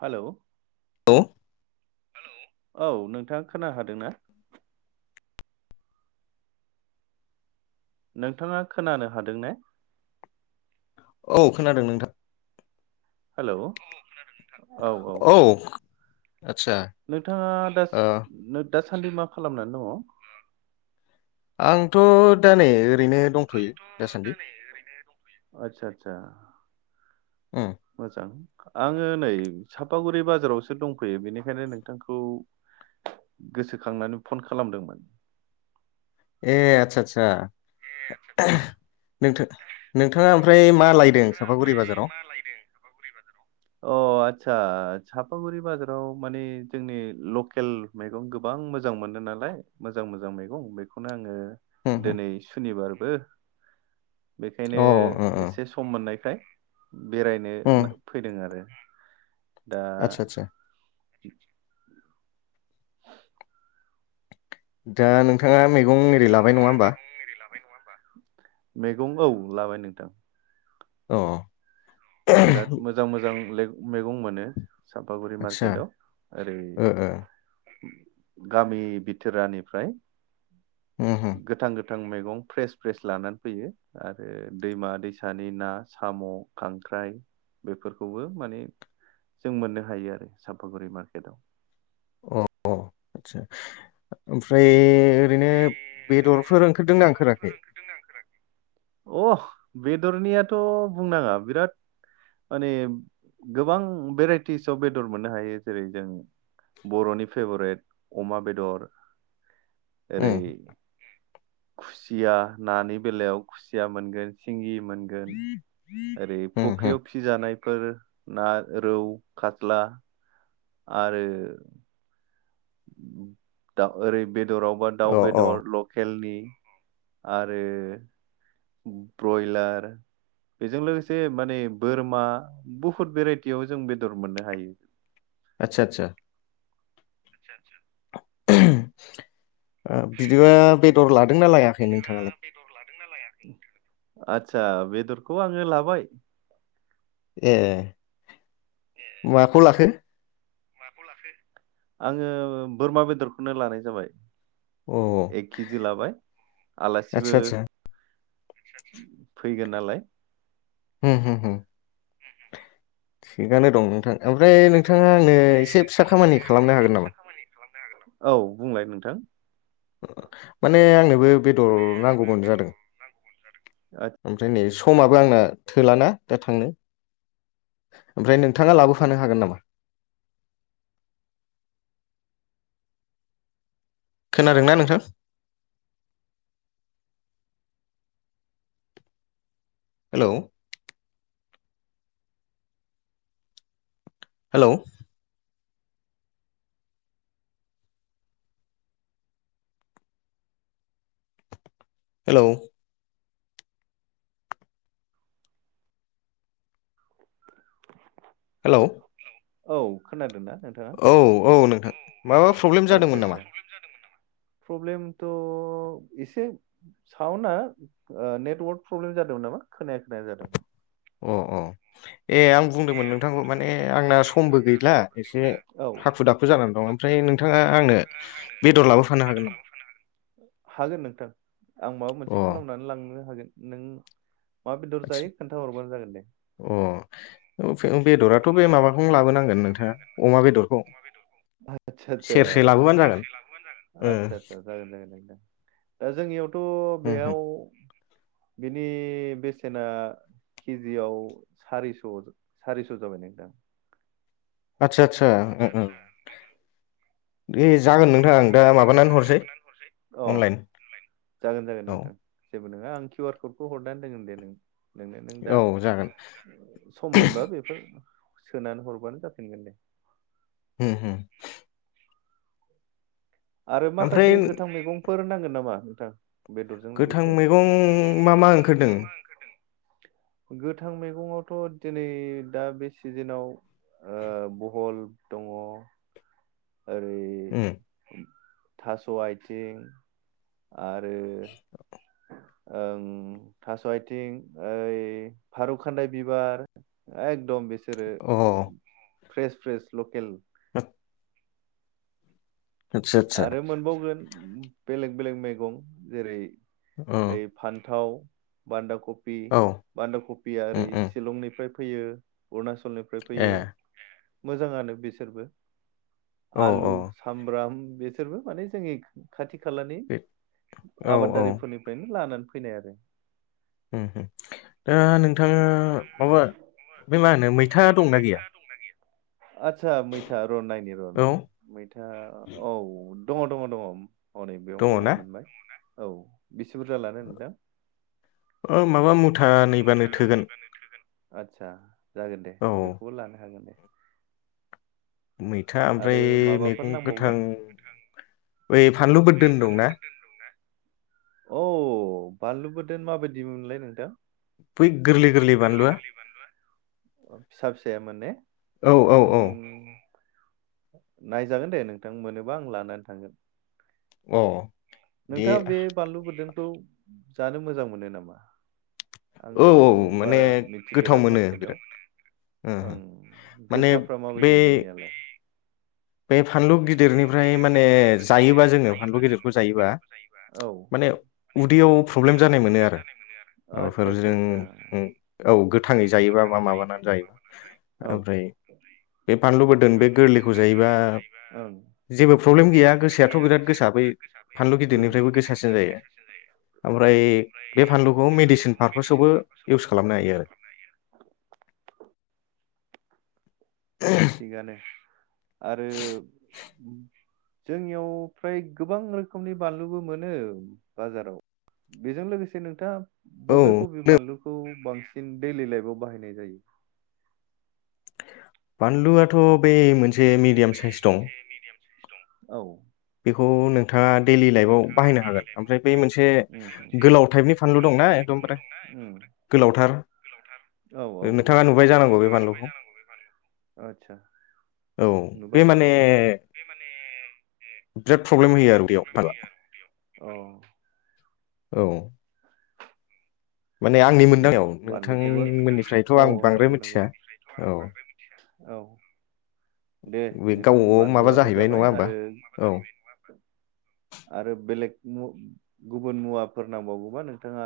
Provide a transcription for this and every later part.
Hello औ औ नोंथाङा खोन हादोंना नोंथाङा खोनानो हादों ने औ खोनादों नोंथां हेलौ औ औ आदसा नोंथाङा दा ओ दासान्दि मा खालामनानै दङ? आंथ' दा नै ओ- आंथ' दा नै ओरैनो दंथयो आदसा आदसा उम मोजां आङो नै सापागुरि बाजारावसो दंफैयो बेनिखायनो नोंथांखौ गोसोखांनानै फन खालामदोंमोन ए आदसा आदसा एहम नोंथां-नोंथाङा ओमफ्राय मा लायदों चापागुरि बाजाराव? अ आदसा चापागुरि बाजाराव माने जोंनि लकेल मैगं गोबां मोजां मोनो नालाय मोजां मोजां मैगं बेखौनो आङो उम अ दिनै सुनिबार- बो बेखायनो ओ ओ एसे सम मोननायखाय उम बेरायनो-नो फैदों आरो दा आदसा आदसा दा नोंथाङा मैगं एरै [inaudible] लाब- मैगं औ लाबाय नोंथां। अ बिराद मोजां मोजां मैगं मोनो चापागुरि आदसा मार्केटआव ओरै ओ ओ गामि बिथोरानिफ्राय उम उम गोथां गोथां गोथां मैगं फ्रेस फ्रेस लानानै फैयो आरो दैमा दैसानि ना, साम', खां- ख्राय बेफोरखौबो माने जों मोननो हायो आरो सापागुरि मार्केटआव। अ अ आतसा ओमफ्राय ओरैनो बेदरफोर ओंखारदोंना ओंखाराखै अह बेदरनियाथ' बुंनाङा बिराद माने गोबां भेराइटिसाव बेदर मोननो हायो जेरै जों बर'नि फेभरेट अमा बेदर, उम ओरै खुसि- या, नानि बेलायाव खुसिया मोनगोन सिंगि मोनगोन ओरै उम उम फुख्रियाव फिजानायफोर ना रौ खात्ला आरो दा ओरै बे दराव बा दाउ अ अ बेदर लकेलनि आरो ब्रयलार बेजों लोगोसे माने बोरमा बहुद भेराइटियाव जों बेदर मोननो हायो। आतसा आतसा आतसा आतसा ओ बिदिबा बेदर लादोंना लाया थाङा बेदर लादोंना लाया आदसा बेदरखौ आङो लाबाय। ए माखौ लाखो माखौ लाखो आङो बोरमा बेदरखौनो लानाय जाबाय। अ एक केजि लाबाय आलासिबो आदसा आदसा फैगोन नालाय होम होम होम होम होम होम थिगानो दं नोंथां ओमफ्राय नोंथाङा आंनो एसे फिसा खामानि खालामनो एसे हागोन नामा? फिसा खामानि खालामनो हागोन नामा औ बुंलाय नोंथां। माने आंनोबो बेदर नांगौमोन जादों ओमफ्राय नै स माबो आंना थोलाना दा थांनो ओमफ्राय नोंथाङा लाबोफानो हागोन नामा? खोनादोंना नोंथां? हेलौ हेलौ हेलौ [inaudible] हेलौ औ खोनादों ना? औ औ नोंथां माबा प्रब्लेम जादोंमोन नामा? आदसा आदसा प्रब्लेमथ' एसे सावुना नेटवरक प्रब्लेम जादोंमोन नामा। खोनाया खोनाया जादों। अ अ ए आं बुंदोंमोन नोंथांखौ माने आंना स समबो गैला एसे औ हाखु दाखु जानानै दं ओमफ्राय नोंथाङा आंनो बेदरलाबो हागोन नोंथां आं माबा मोनसे खालामनानै लांनो हागोन नों मा बेदर आतस जायो खोन्थाहरबानो जागोन दे अ फे बेदराथ' बे माबाखौनो लाबोनांगोन नोंथाङा अमा बेदरखौ आतसा आतसा सेरसे लाबोबानो जागोन ओ आतसा आतसा जागोन [inaudible] दा जोंनियाव थ' उम उम बेयाव बिनि बेसेना केजियाव सारिस' सारिस' जाबाय नोंथां आतसा आतसा ओम ओम दे जागोन नोंथां दा माबानानै हरसै अ अनलाइन औ बो नङा आं किउयार कड खौ हरनानै दोनगोन दे नोंनो नोनो नों दा औ जागोन सम मोनबा बेफोर सोनानै हरबानो जाफिनगोन दे उम उम आरो ओमफ्राय माखासे गोथां मैगं फोर नांगोन नामा नोंथां? बेदरजों गोथां लोगोसे मैगं मा मा ओंखारदों? गोथां मैगंआवथ' दिनै दा बे सिजिनाव ओ बहल दङ। ओरै उम उम थास' आइथिं आरो ओं थास' आइथिं ओइ खारु खान्दाय बिबार एकदम बेसे अ फ्रेश फ्रेश लकेल [unintelligible] आदसा आदसा आरो मोनबावगोन बेलेग बेलेग मैगं औ जेरै- ओइ फान थाव बान्दाखफ बि औ बान्दा कफिया ओरै उम उम सिलंनिफ्राय फैयो अरुना चलनिफ्राय फैयो ए मोजाङानो बिसोरबो औ आलु सामब्राम बिसोरबो माने जोंनि खा खाथिख खालानि बे औ औ आबादारिफोरनिफ्रायनो लानानै फैनाय आरो उमहु ओ नोंथाङा माबा बे मा होनो मैथा दंना गैया आतसा मैथा रनायनि औ रनायनि मैथा औ दङ दङ दङ अनेक बेयावनो दङ मोनबाय औ बेसे बुरजा लानो नोंदां ओ माबा मुथा नैबानो थोगोन आतसा जागोन दे औ बेखौबो लानो हागोन दे मैथा ओमफ्राय आरो माबाफोर मैगं गोथां नांबावगोन बै फानलु बोदोन दंना औ बानलु बोदोन माबायदिमोनलाय नोंथां फै गोरलै गोरलै बानलुआ फिसा फिसाया माने औ औ ओम औ औ नायजागोन दे नोंथां मोनोबा आं लानानै थांगोन अ अ दे नोंथाङा बे बानलु बोरदों खौ जानो मोजां मोनो नामा औ आंथ' औ माने बारा गोथाव मिथिफेरा मोनो बिराद मार्केटाव ओ ओं माने गोसाफ्रा बे माबायदि बेनियालाय बे फानलु गिदिरनिफ्राय माने जायोबा जोङो फानलु गिदिरखौ जायोबा औ माने उदैयाव प्रब्लेम जानाय मोनो आरो आदसा माबाफोर आदसा जों आदसा औ थाङै जायोबा बा माबानानै जायोबा औ ओमफ्राय बे फानलु बोद बे गोरलैखौ जायोबा बानलु जेबो प्रल्बेम गैया गोसायाथ' बिराद गोसा बै फानलु गिदिरनिफ्रायबो गोसासिन जायो ओमफ्राय बे फानलुखौ मेडिसिन पारपासावबो इउस खालामनो हायो आरो थिगानो आरो जोंनियाव फ्राय गोबां रोखोमनि बानलुबो मोनो बाजाराव बेजों लोगोसे नोंथाङा बबे औ बबे बानलुखौ बांसिन दैलि लाइफाव बाहायनाय जायो? बानलुआथ' बे मोनसे से मिदियाम साइस दं औ बेखौ नोंथाङा दैलि लाइफआव बाहायनो हागोन ओमफ्राय बे मोनसे उम गोलाव टाइपनि फानलु दंना एकदमबारे उम गोलावथार औ औ ओ नोंथाङा नुबाय जानांगौ बे बानलुखौ आदसा औ नुबाय बे माने नुबाय जोब फ्रब [unintelligible] औ औ माने आंनि थिगानो मोनदांनायाव औ बानलुखौबो नोंथांमोननिफ्रायथ' औ आं बांद्राय नंगौ नंगौ मिथिया औ औ दे बे नोंथां गावबागाव माबा बानलुआबो जाहैबाय नङा जाबाय होमबा आरो माबा औ जाहैबाय नंङा होनबा औ आरो बेलेग मु गुबुन मुवाफोर नांबावगौबा नोंथाङा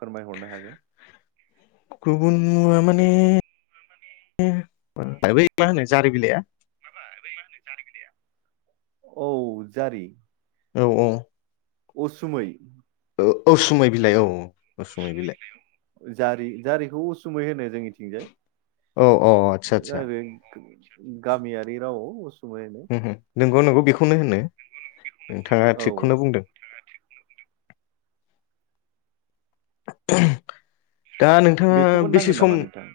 फोरमायहरनो हागोन। गुबुन मुवा माने ओ मा होनो जारि बिलाइआ माबा बै मा होनो जारि बिलाइया औ जारि औ औ असुमै ओ औसुमै बिलाइ औ औ असुमै बिलाइ औ औ जारि जारिखौ उसुमै होनो जोंनिथिंजाय औ औ आरो आदसा औ औ आदसा आतसा सा गामियारि रावाव असमिया होनो हुम हुम नोंगौ नोंगौ बेखौ खौनो होनो। नोंथाङा औ थिगखौनो बुंदों। [unintelligible] दा नोंथाङा बेखौबो बेसे नांगोन नामा सम नोंथां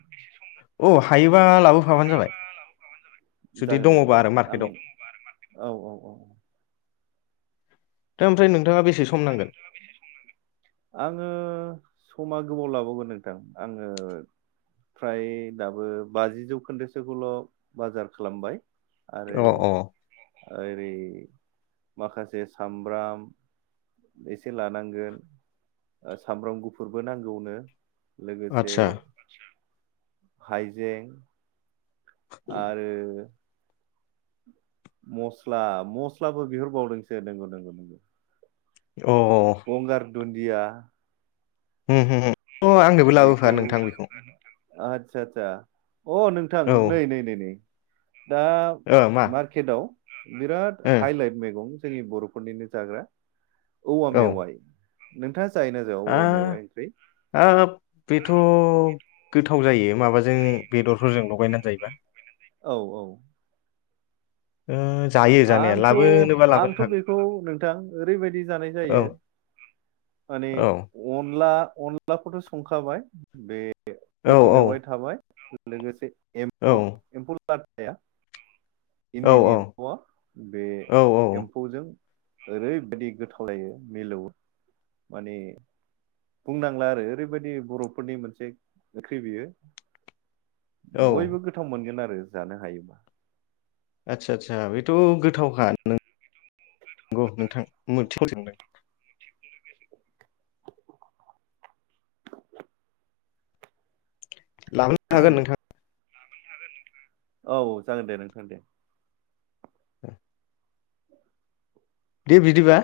अ हायोबा लाबोफाबानो जाबाय। जुदि जागोन दे दङबा नोंथां आरो आं मार्केटआव औ औ औ। दा ओमफ्राय नोंथाङा बेसे दा सम ओमफ्राय नांगोन नोंथाङा बेसे सम नांगोन आङो स समा गोबाव लाबावगोन नोंथां आङो फ्राय दाबो बाजि जौखोन्दोसोखौल' बाजार खालामबाय। आरो अ अ ओरै माखासे सामब्राम एसे लानांगोन सामब्राम गुफुरबो नांगौनो। लोगोसे आदसा हाइजें आरो मस्ला मस्लाबो बिहरबावदोंसो नंगौ नोंगौ नोंगौ अ अ दुन्दिया हो हो आंनोबो लाबोफा नोंथां बेखौ आतसा आतसा अ नोंथां औ नै नै नै नै दा ओ मा मार्केटआव बिराद ओ हाइलाइट मैगं जोंनि बर'फोरनिनो जाग्रा औवा औ मेवाइ नोंथाङा जायोना जाया औवा मेवाय ओंख्रि आब बेथ' गोथाव जायो माबाजों बेदरफोरजों लगायनानै जायोबा औ औ ओ जायो जानाया आंथ' लाबोनोबा लाबोनो आंथ' हागोन बेखौ नोंथां ओरैबायदि जानाय औ जायो माने औ अनला अनलाखौथ' संखाबाय बे बे औ औवा औ मेवाइ थाबाय ओ लोगोसे औ एमफौ एम्फौ लाथाया औ औ इन्दिनि बे औ औ एम्फौजों औ ओरैबायदि गोथाव जायो मिलौयो माने बुंनांला आरो ओरैबायदि बर'फोरनि मोनसे ओंख्रि बियो बयबो औ गोथाव मोनगोन आरो रो जानो हायोबा आदसा आदसा बेथ' गोथावखा नों गौ नोंथां मोनथिखौ सोंदों लांबोनो हागोन नोंथाङा औ जागोन दे नोंथां दे ओ दे बिदिबा